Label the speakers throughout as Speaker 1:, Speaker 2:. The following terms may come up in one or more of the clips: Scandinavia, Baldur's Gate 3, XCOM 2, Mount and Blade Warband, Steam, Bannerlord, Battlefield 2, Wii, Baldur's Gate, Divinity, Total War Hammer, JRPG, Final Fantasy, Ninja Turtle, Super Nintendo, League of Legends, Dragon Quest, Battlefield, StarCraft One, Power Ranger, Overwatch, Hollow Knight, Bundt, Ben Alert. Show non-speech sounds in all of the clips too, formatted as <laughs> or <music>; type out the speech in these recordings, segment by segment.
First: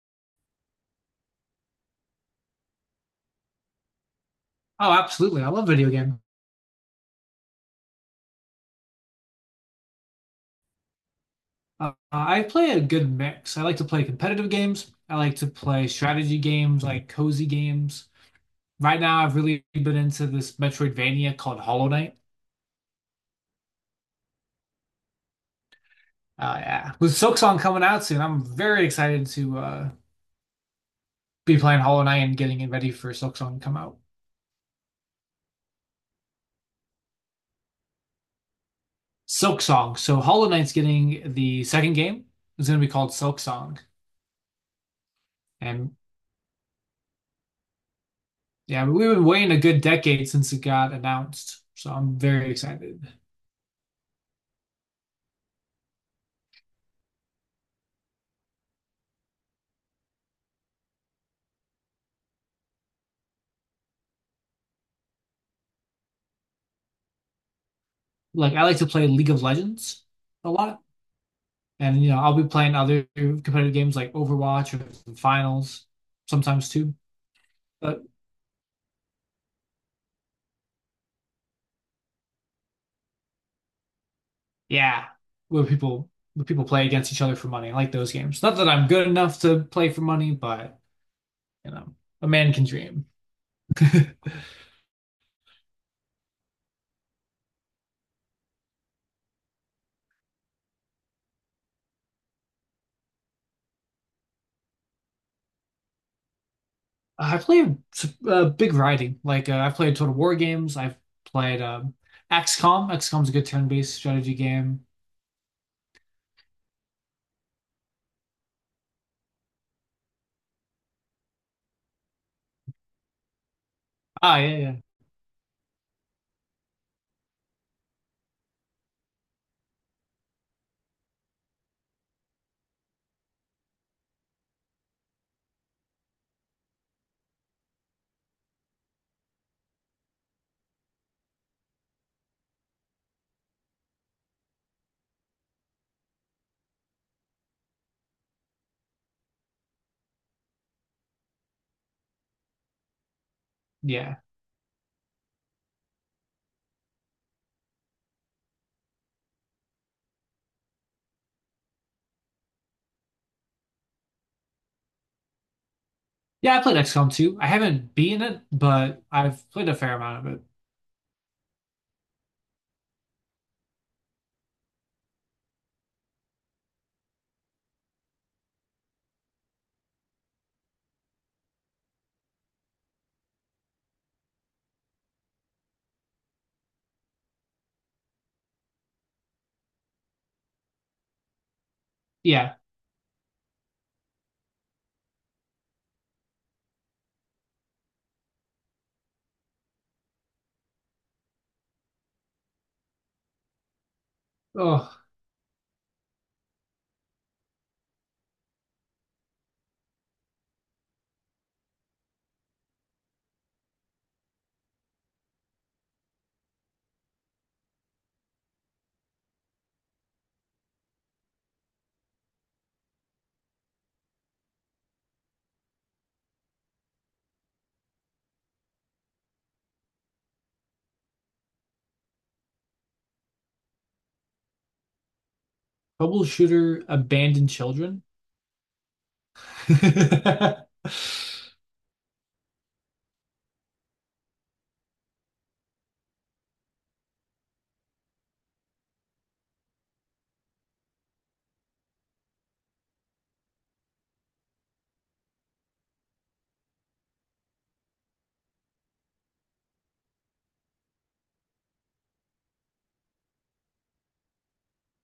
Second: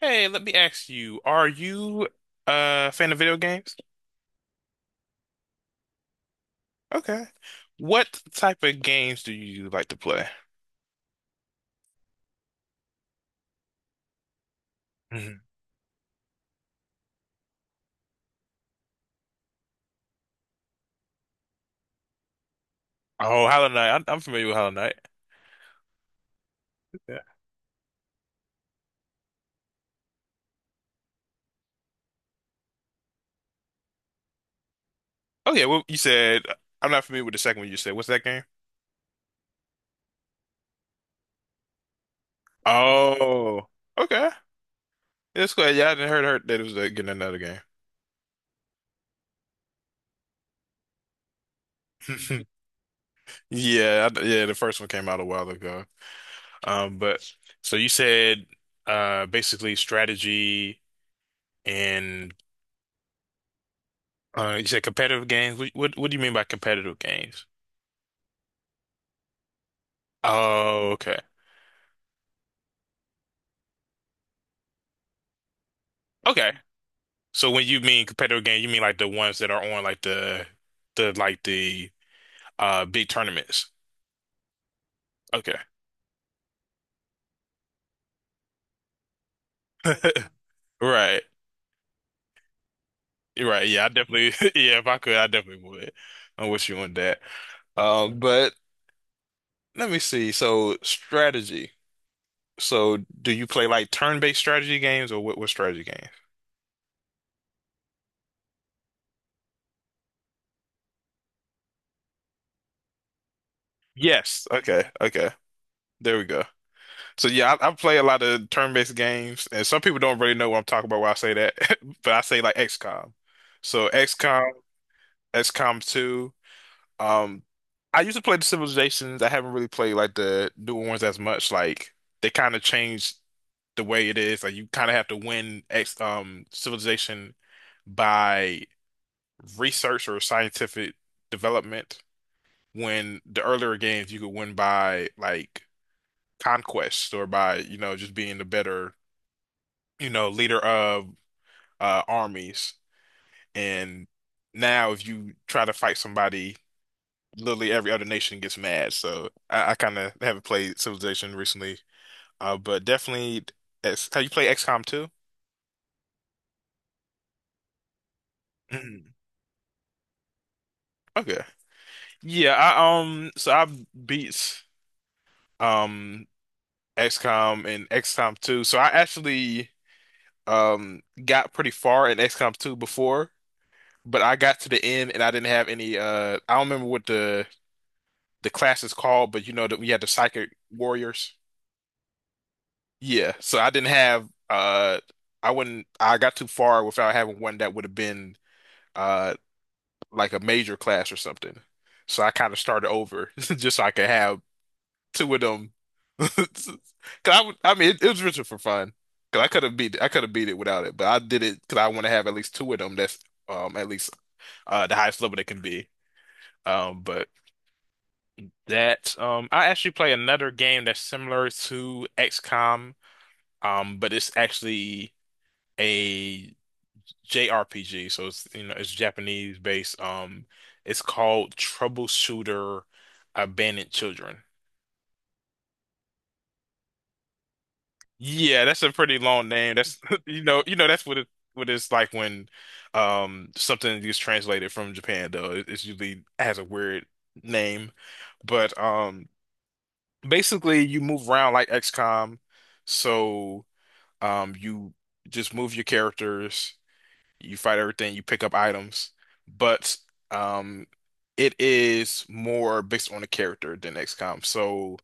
Speaker 1: Hey, let me ask you, are you a fan of video games?
Speaker 2: Oh, absolutely. I love video game.
Speaker 1: Okay. What type of games do you like to play?
Speaker 2: I play a good mix. I like to play competitive games. I like
Speaker 1: Mhm.
Speaker 2: to play strategy games, like cozy games. Right now, I've really been into this Metroidvania called Hollow Knight.
Speaker 1: Oh, Hollow Knight. I'm familiar with Hollow Knight.
Speaker 2: Yeah. With Silksong coming out soon, I'm very excited to be playing Hollow Knight and getting it ready for Silksong to come out.
Speaker 1: Okay, well, you said I'm not familiar with the second one you said. What's that game?
Speaker 2: Silksong. So Hollow Knight's getting the second game. It's going to be called
Speaker 1: Oh,
Speaker 2: Silksong.
Speaker 1: okay. That's good. Yeah, I
Speaker 2: And
Speaker 1: didn't heard that it was getting another game.
Speaker 2: yeah, we've been waiting a good decade since it got announced. So I'm very
Speaker 1: <laughs>
Speaker 2: excited.
Speaker 1: Yeah, I, yeah, the first one came out a while ago. But so you said basically strategy and you said competitive games. What do you mean by competitive games?
Speaker 2: Like I like to play League of Legends a lot.
Speaker 1: Oh, okay.
Speaker 2: And you know, I'll be playing other competitive games like Overwatch or finals
Speaker 1: Okay.
Speaker 2: sometimes too.
Speaker 1: So when you
Speaker 2: But
Speaker 1: mean competitive game, you mean like the ones that are on like the like the big tournaments.
Speaker 2: yeah,
Speaker 1: Okay.
Speaker 2: where people play against each other for money. I like those games. Not that I'm good enough to play for money,
Speaker 1: <laughs>
Speaker 2: but
Speaker 1: Right.
Speaker 2: you know, a man can dream.
Speaker 1: Right. Yeah, I definitely <laughs> yeah, if I could, I definitely would. I'm with you on that. But let me see. So strategy. So do you play like turn-based strategy games or what strategy games?
Speaker 2: I play big variety. Like I've played Total War games. I've played XCOM. XCOM's a good turn-based strategy
Speaker 1: Yes.
Speaker 2: game.
Speaker 1: Okay. Okay. There we go. So yeah, I play a lot of turn-based games, and some people don't really know what I'm talking about when I say that, <laughs> but I say like XCOM. So
Speaker 2: Ah,
Speaker 1: XCOM,
Speaker 2: yeah, yeah,
Speaker 1: XCOM 2. Um, I used to play the Civilizations. I haven't really played like the newer ones as much. Like they kind of changed the way it is. Like you kind of have to win X Civilization by research or scientific development. When the earlier games you could win by like conquest or by you know just being the better, you know, leader of armies. And
Speaker 2: yeah.
Speaker 1: now, if you try to fight somebody, literally every other nation gets mad. So I kind of haven't played Civilization recently, but definitely. Have you played XCOM too?
Speaker 2: Yeah, I played XCOM 2. I haven't beaten it, but
Speaker 1: Mhm. <clears throat>
Speaker 2: I've played a fair amount of it.
Speaker 1: Okay. Yeah, I so I beat um XCOM and XCOM 2. So I actually got pretty far in XCOM 2 before, but I got to the end and I didn't have any I don't remember what the class is called, but you know that we had the psychic warriors.
Speaker 2: Yeah.
Speaker 1: Yeah, so I didn't have I got too far without having one that would have been uh like a major class or something. So I kind of started over <laughs> just so I could have
Speaker 2: Oh,
Speaker 1: two of them. <laughs> 'Cause I mean it was richer for fun. 'Cause I could have beat it without it, but I did it 'cause I want to have at least two of them that's at least the highest level they can be. But that. I actually play another game that's similar to XCOM, but it's actually a JRPG, so it's, you know, it's Japanese based. It's called Troubleshooter Abandoned Children.
Speaker 2: troubleshooter abandoned children.
Speaker 1: Yeah, that's a pretty long name. That's <laughs>
Speaker 2: <laughs>
Speaker 1: you know that's what it's like when something gets translated from Japan though. It's usually has a weird name, but basically you move around like XCOM. So you just move your characters, you fight everything, you pick up items, but um, it is more based on the character than XCOM. So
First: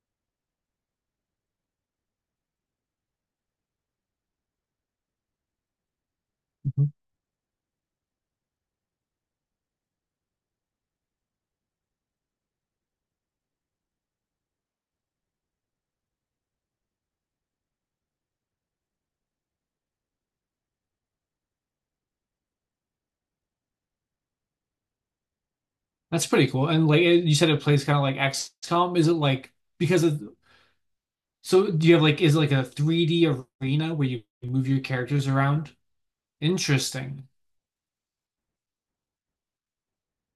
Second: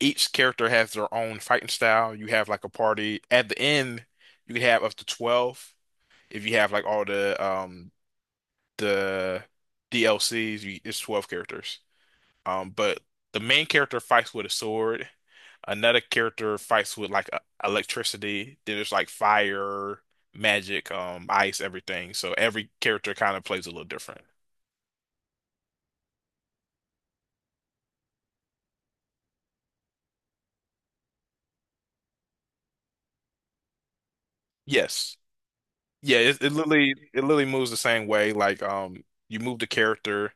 Speaker 1: each character has their own fighting style. You have like a party. At the end, you can have up to 12. If you have like all the DLCs, you, it's 12 characters. But the main character fights with a sword. Another character fights with like electricity. Then there's like fire, magic, ice, everything. So every character kind of plays a little different.
Speaker 2: That's pretty cool. And like you said, it plays kind of like XCOM. Is it like because of so do you have like is it like a 3D arena where you move your
Speaker 1: Yes.
Speaker 2: characters around?
Speaker 1: Yeah, it
Speaker 2: Interesting.
Speaker 1: literally moves the same way. Like you move the character,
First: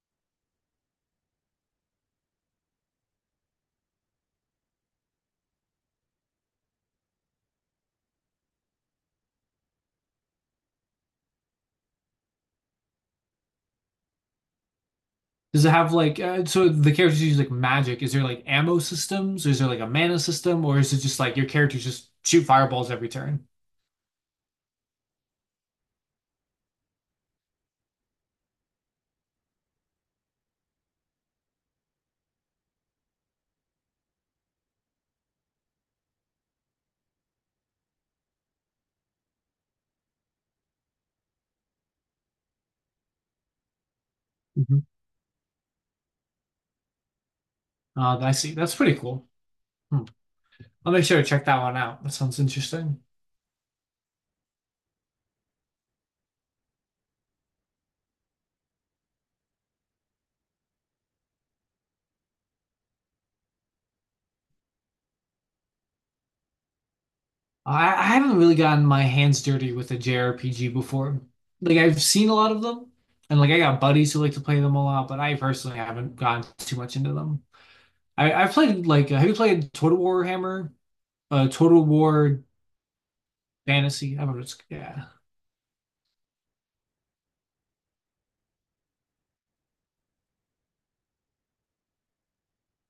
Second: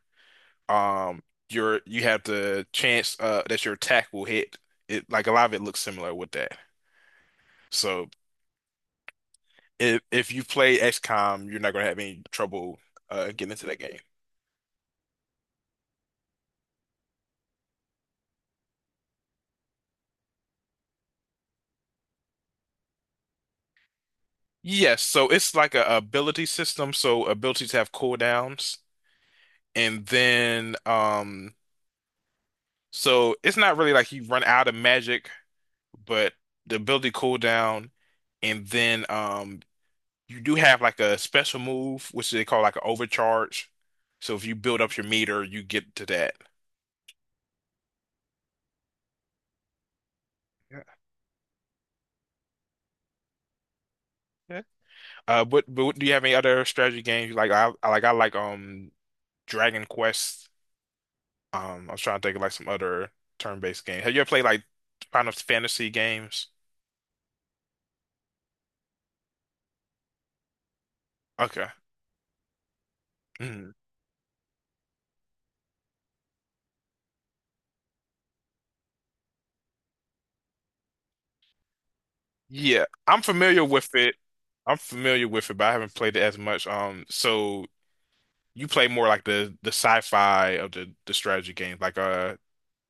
Speaker 1: um you have the chance that your attack will hit. It like a lot of it looks similar with that. So if you play XCOM, you're not gonna have any trouble getting into that game.
Speaker 2: Does it have like so the characters use like magic? Is there like ammo systems? Is there like a mana system, or is it just like your characters just shoot fireballs every turn?
Speaker 1: Yes, so it's like a ability system. So abilities have cooldowns, and then so it's not really like you run out of magic, but the ability cooldown, and then you do have like a special move, which they call like an overcharge. So if you build up your meter, you get to that.
Speaker 2: I see. That's pretty cool. Hmm.
Speaker 1: Yeah.
Speaker 2: I'll make sure to check that one out. That sounds interesting.
Speaker 1: Yeah. But do you have any other strategy games you like? I like Dragon Quest. I was trying to think of like some other turn-based game. Have you ever played like Final Fantasy games?
Speaker 2: I haven't really gotten my hands dirty with a JRPG before.
Speaker 1: Okay.
Speaker 2: Like I've seen a lot of them, and like I
Speaker 1: Mhm.
Speaker 2: got buddies who like to play them a lot, but I personally haven't gotten too much into them. I've played like have you played Total War Hammer? Total War
Speaker 1: Yeah, I'm familiar with it.
Speaker 2: Fantasy. I don't know. It's,
Speaker 1: I'm
Speaker 2: yeah.
Speaker 1: familiar with it, but I haven't played it as much. So you play more like the sci-fi of the strategy games, like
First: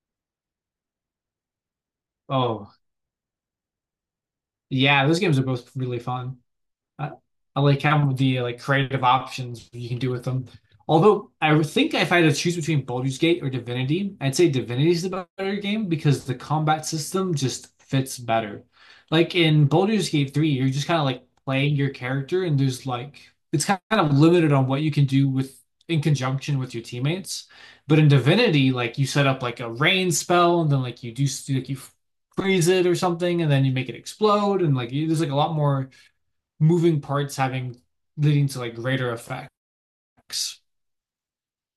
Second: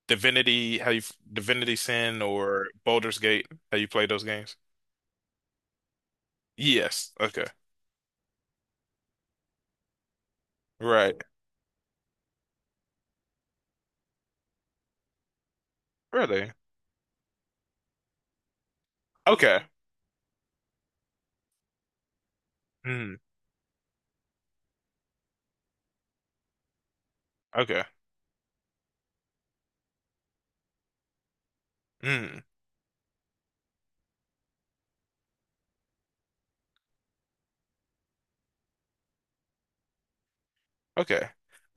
Speaker 1: Divinity, how you Divinity Sin or
Speaker 2: Oh,
Speaker 1: Baldur's Gate. How you play those games?
Speaker 2: yeah. Those games are both really fun.
Speaker 1: Yes.
Speaker 2: I,
Speaker 1: Okay.
Speaker 2: I like having the like creative options you can do with them.
Speaker 1: Right.
Speaker 2: Although I would think if I had to choose between Baldur's Gate or Divinity, I'd say Divinity is the better game because the
Speaker 1: Really?
Speaker 2: combat system just fits better. Like
Speaker 1: Okay.
Speaker 2: in Baldur's Gate 3, you're just kind of like playing your character and there's
Speaker 1: Mm.
Speaker 2: like it's kind of limited on what you can do with in conjunction with your teammates.
Speaker 1: Okay.
Speaker 2: But in Divinity, like you set up like a rain spell and then like you do like you
Speaker 1: Mm.
Speaker 2: freeze it or something and then you make it explode and like you, there's like a lot more moving parts having leading to like greater effects.
Speaker 1: Okay.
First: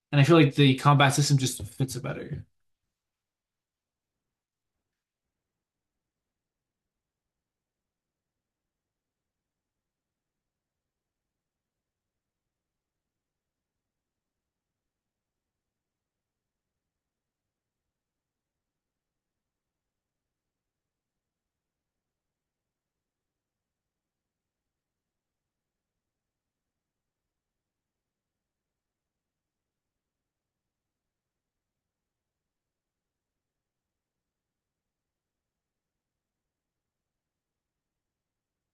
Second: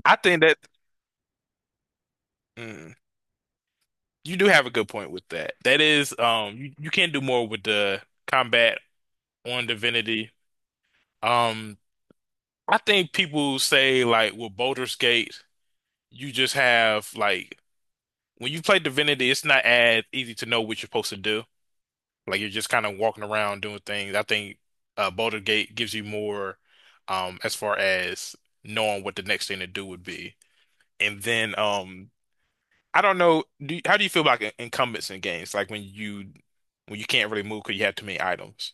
Speaker 1: I
Speaker 2: And I feel
Speaker 1: think
Speaker 2: like
Speaker 1: that.
Speaker 2: the combat system just fits it better.
Speaker 1: Mm. You do have a good point with that. That is, you can do more with the combat on Divinity. Um, I think people say like with Baldur's Gate, you just have like when you play Divinity, it's not as easy to know what you're supposed to do. Like you're just kind of walking around doing things. I think Baldur's Gate gives you more, as far as knowing what the next thing to do would be. And then, I don't know. How do you feel about incumbents in games? Like when you can't really move because you have too many items.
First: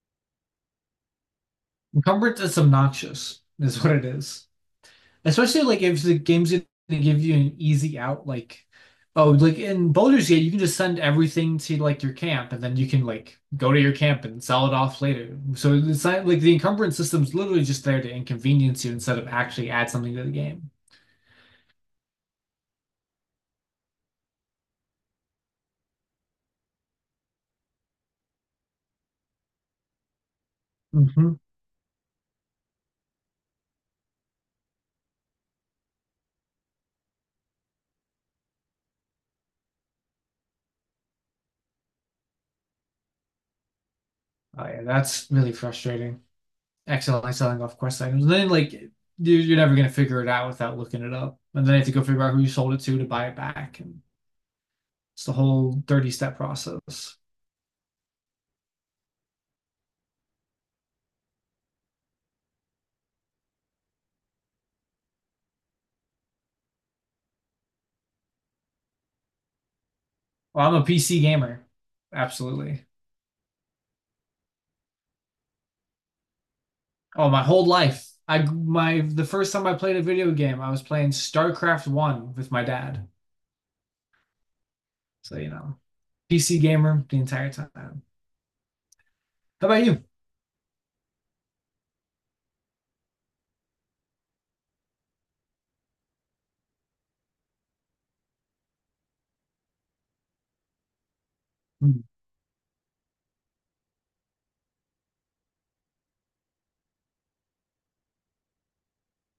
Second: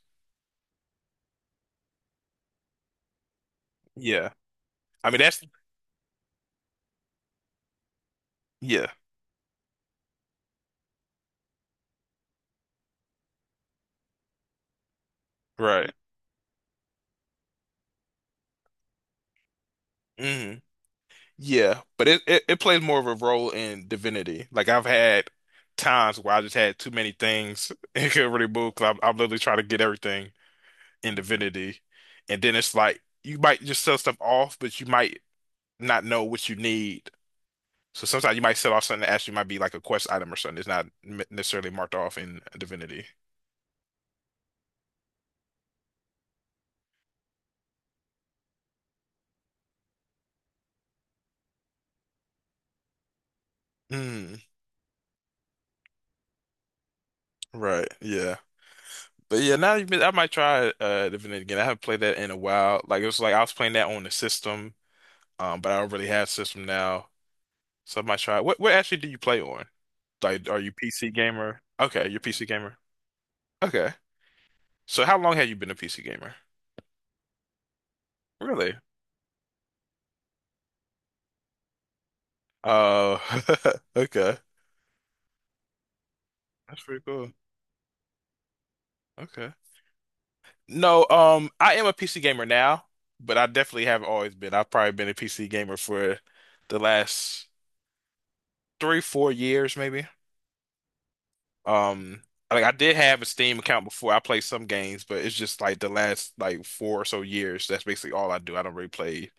Speaker 2: Encumbrance is obnoxious, is what it
Speaker 1: Yeah,
Speaker 2: is.
Speaker 1: I mean that's
Speaker 2: Especially like if the game's gonna give you an easy out, like
Speaker 1: yeah,
Speaker 2: oh, like in Baldur's Gate, you can just send everything to like your camp, and then you can like go to your camp and sell it off later. So
Speaker 1: right.
Speaker 2: it's not like the encumbrance system's literally just there to inconvenience you instead of actually add something to the
Speaker 1: Hmm.
Speaker 2: game.
Speaker 1: Yeah, but it plays more of a role in Divinity. Like I've had times where I just had too many things <laughs> and couldn't really move because I'm literally trying to get everything in
Speaker 2: Hmm.
Speaker 1: Divinity, and then it's like you might just sell stuff off, but you might not know what you need. So sometimes you might sell off something that actually might be like a quest item or something. It's not necessarily marked off in Divinity.
Speaker 2: Oh yeah, that's really frustrating. Accidentally selling off quest items. And then like are never gonna figure it out without looking it up, and then you have to go figure out who you sold it to buy it back, and
Speaker 1: Mm,
Speaker 2: it's the whole 30 step process.
Speaker 1: right. Yeah. But yeah, now you I might try Divinity again. I haven't played that in a while. Like it was like I was playing that on the system, but I don't really have system now. So I might try. What actually do you play on? Like are
Speaker 2: Well,
Speaker 1: you
Speaker 2: I'm a
Speaker 1: PC
Speaker 2: PC
Speaker 1: gamer?
Speaker 2: gamer,
Speaker 1: Okay, you're PC gamer.
Speaker 2: absolutely.
Speaker 1: Okay. So how long have you been a PC gamer?
Speaker 2: Oh, my whole life. I
Speaker 1: Really?
Speaker 2: my The first time I played a video game, I was playing StarCraft One with my dad.
Speaker 1: Oh, <laughs> okay.
Speaker 2: So you know, PC
Speaker 1: That's pretty
Speaker 2: gamer the
Speaker 1: cool.
Speaker 2: entire time.
Speaker 1: Okay.
Speaker 2: How about you?
Speaker 1: No, I am a PC gamer now, but I definitely have always been. I've probably been a PC gamer for the last three, 4 years, maybe. Um, like I did have a Steam account before. I played some games, but it's just like the last like four or so years. That's basically all I do. I don't really play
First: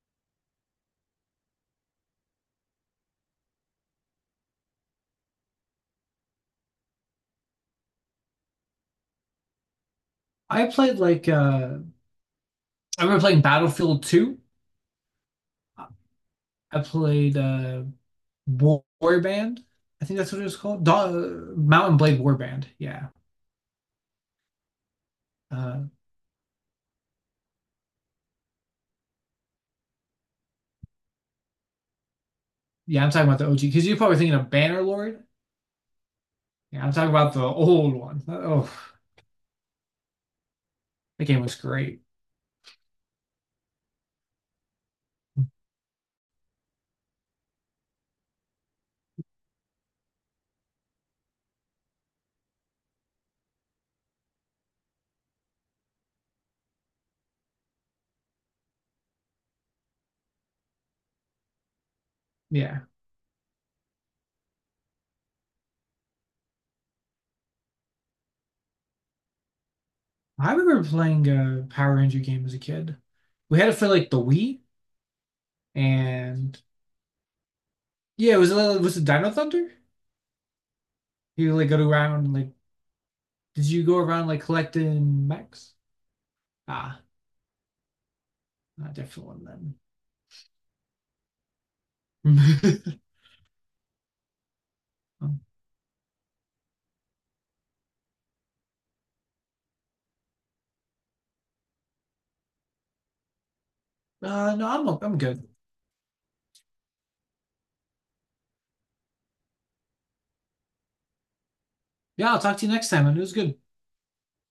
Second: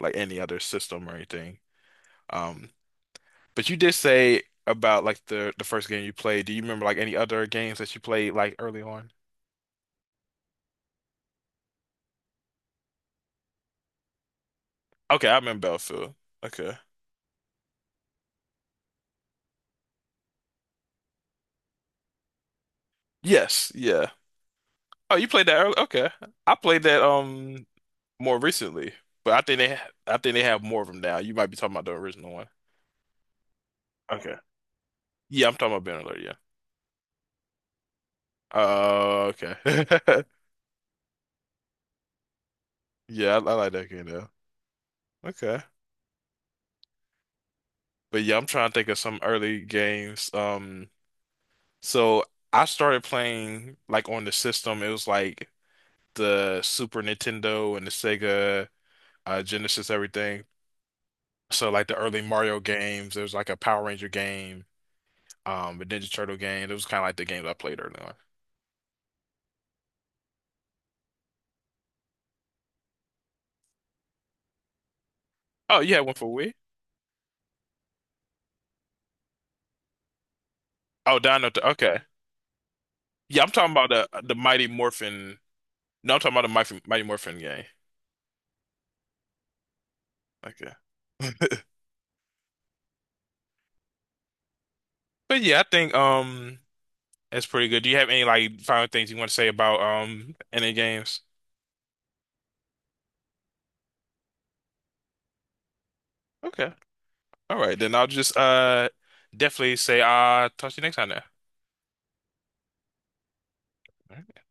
Speaker 1: like any other system or anything. Um, but you did say about like the first game you played. Do you remember like any other games that you played like early on?
Speaker 2: I played like I remember playing Battlefield 2.
Speaker 1: Okay, I remember Battlefield. Okay.
Speaker 2: I played War Warband. I think that's what it was called. Da Mountain Blade Warband. Yeah.
Speaker 1: Yes. Yeah. Oh, you played that early?
Speaker 2: Uh,
Speaker 1: Okay. I played that more recently, but I think they ha I think they have more of them now. You might be talking about the original one.
Speaker 2: yeah, I'm talking about the OG because you're probably
Speaker 1: Okay.
Speaker 2: thinking of Bannerlord.
Speaker 1: Yeah, I'm talking about Ben Alert.
Speaker 2: Yeah, I'm talking about the old one. Oh,
Speaker 1: Oh, okay. <laughs>
Speaker 2: that game was great.
Speaker 1: Yeah, I like that game though. Okay. But yeah, I'm trying to think of some early games. So I started playing like on the system. It was like the Super Nintendo and the Sega Genesis, everything. So like the early Mario
Speaker 2: Yeah.
Speaker 1: games. There was like a Power Ranger game, a Ninja Turtle game. It was kind of like the games I played early on.
Speaker 2: I remember playing a Power Ranger game as a kid. We had it for like the Wii,
Speaker 1: Oh, you had one for Wii.
Speaker 2: and yeah, it was a Dino Thunder.
Speaker 1: Oh, Dino.
Speaker 2: You like go
Speaker 1: Okay.
Speaker 2: around like
Speaker 1: Yeah, I'm
Speaker 2: Did
Speaker 1: talking
Speaker 2: you
Speaker 1: about
Speaker 2: go
Speaker 1: the
Speaker 2: around
Speaker 1: the
Speaker 2: like
Speaker 1: Mighty
Speaker 2: collecting
Speaker 1: Morphin.
Speaker 2: mechs?
Speaker 1: No, I'm talking about the
Speaker 2: Ah,
Speaker 1: Mighty Morphin game.
Speaker 2: not a different one
Speaker 1: Okay. <laughs>
Speaker 2: then.
Speaker 1: But
Speaker 2: <laughs>
Speaker 1: yeah, I think that's pretty good. Do you have any like final things you want to say about any games?
Speaker 2: No, I'm good.
Speaker 1: Okay. All right, then I'll just definitely say talk to you next time
Speaker 2: Yeah, I'll talk to you next time, and it was good.
Speaker 1: then.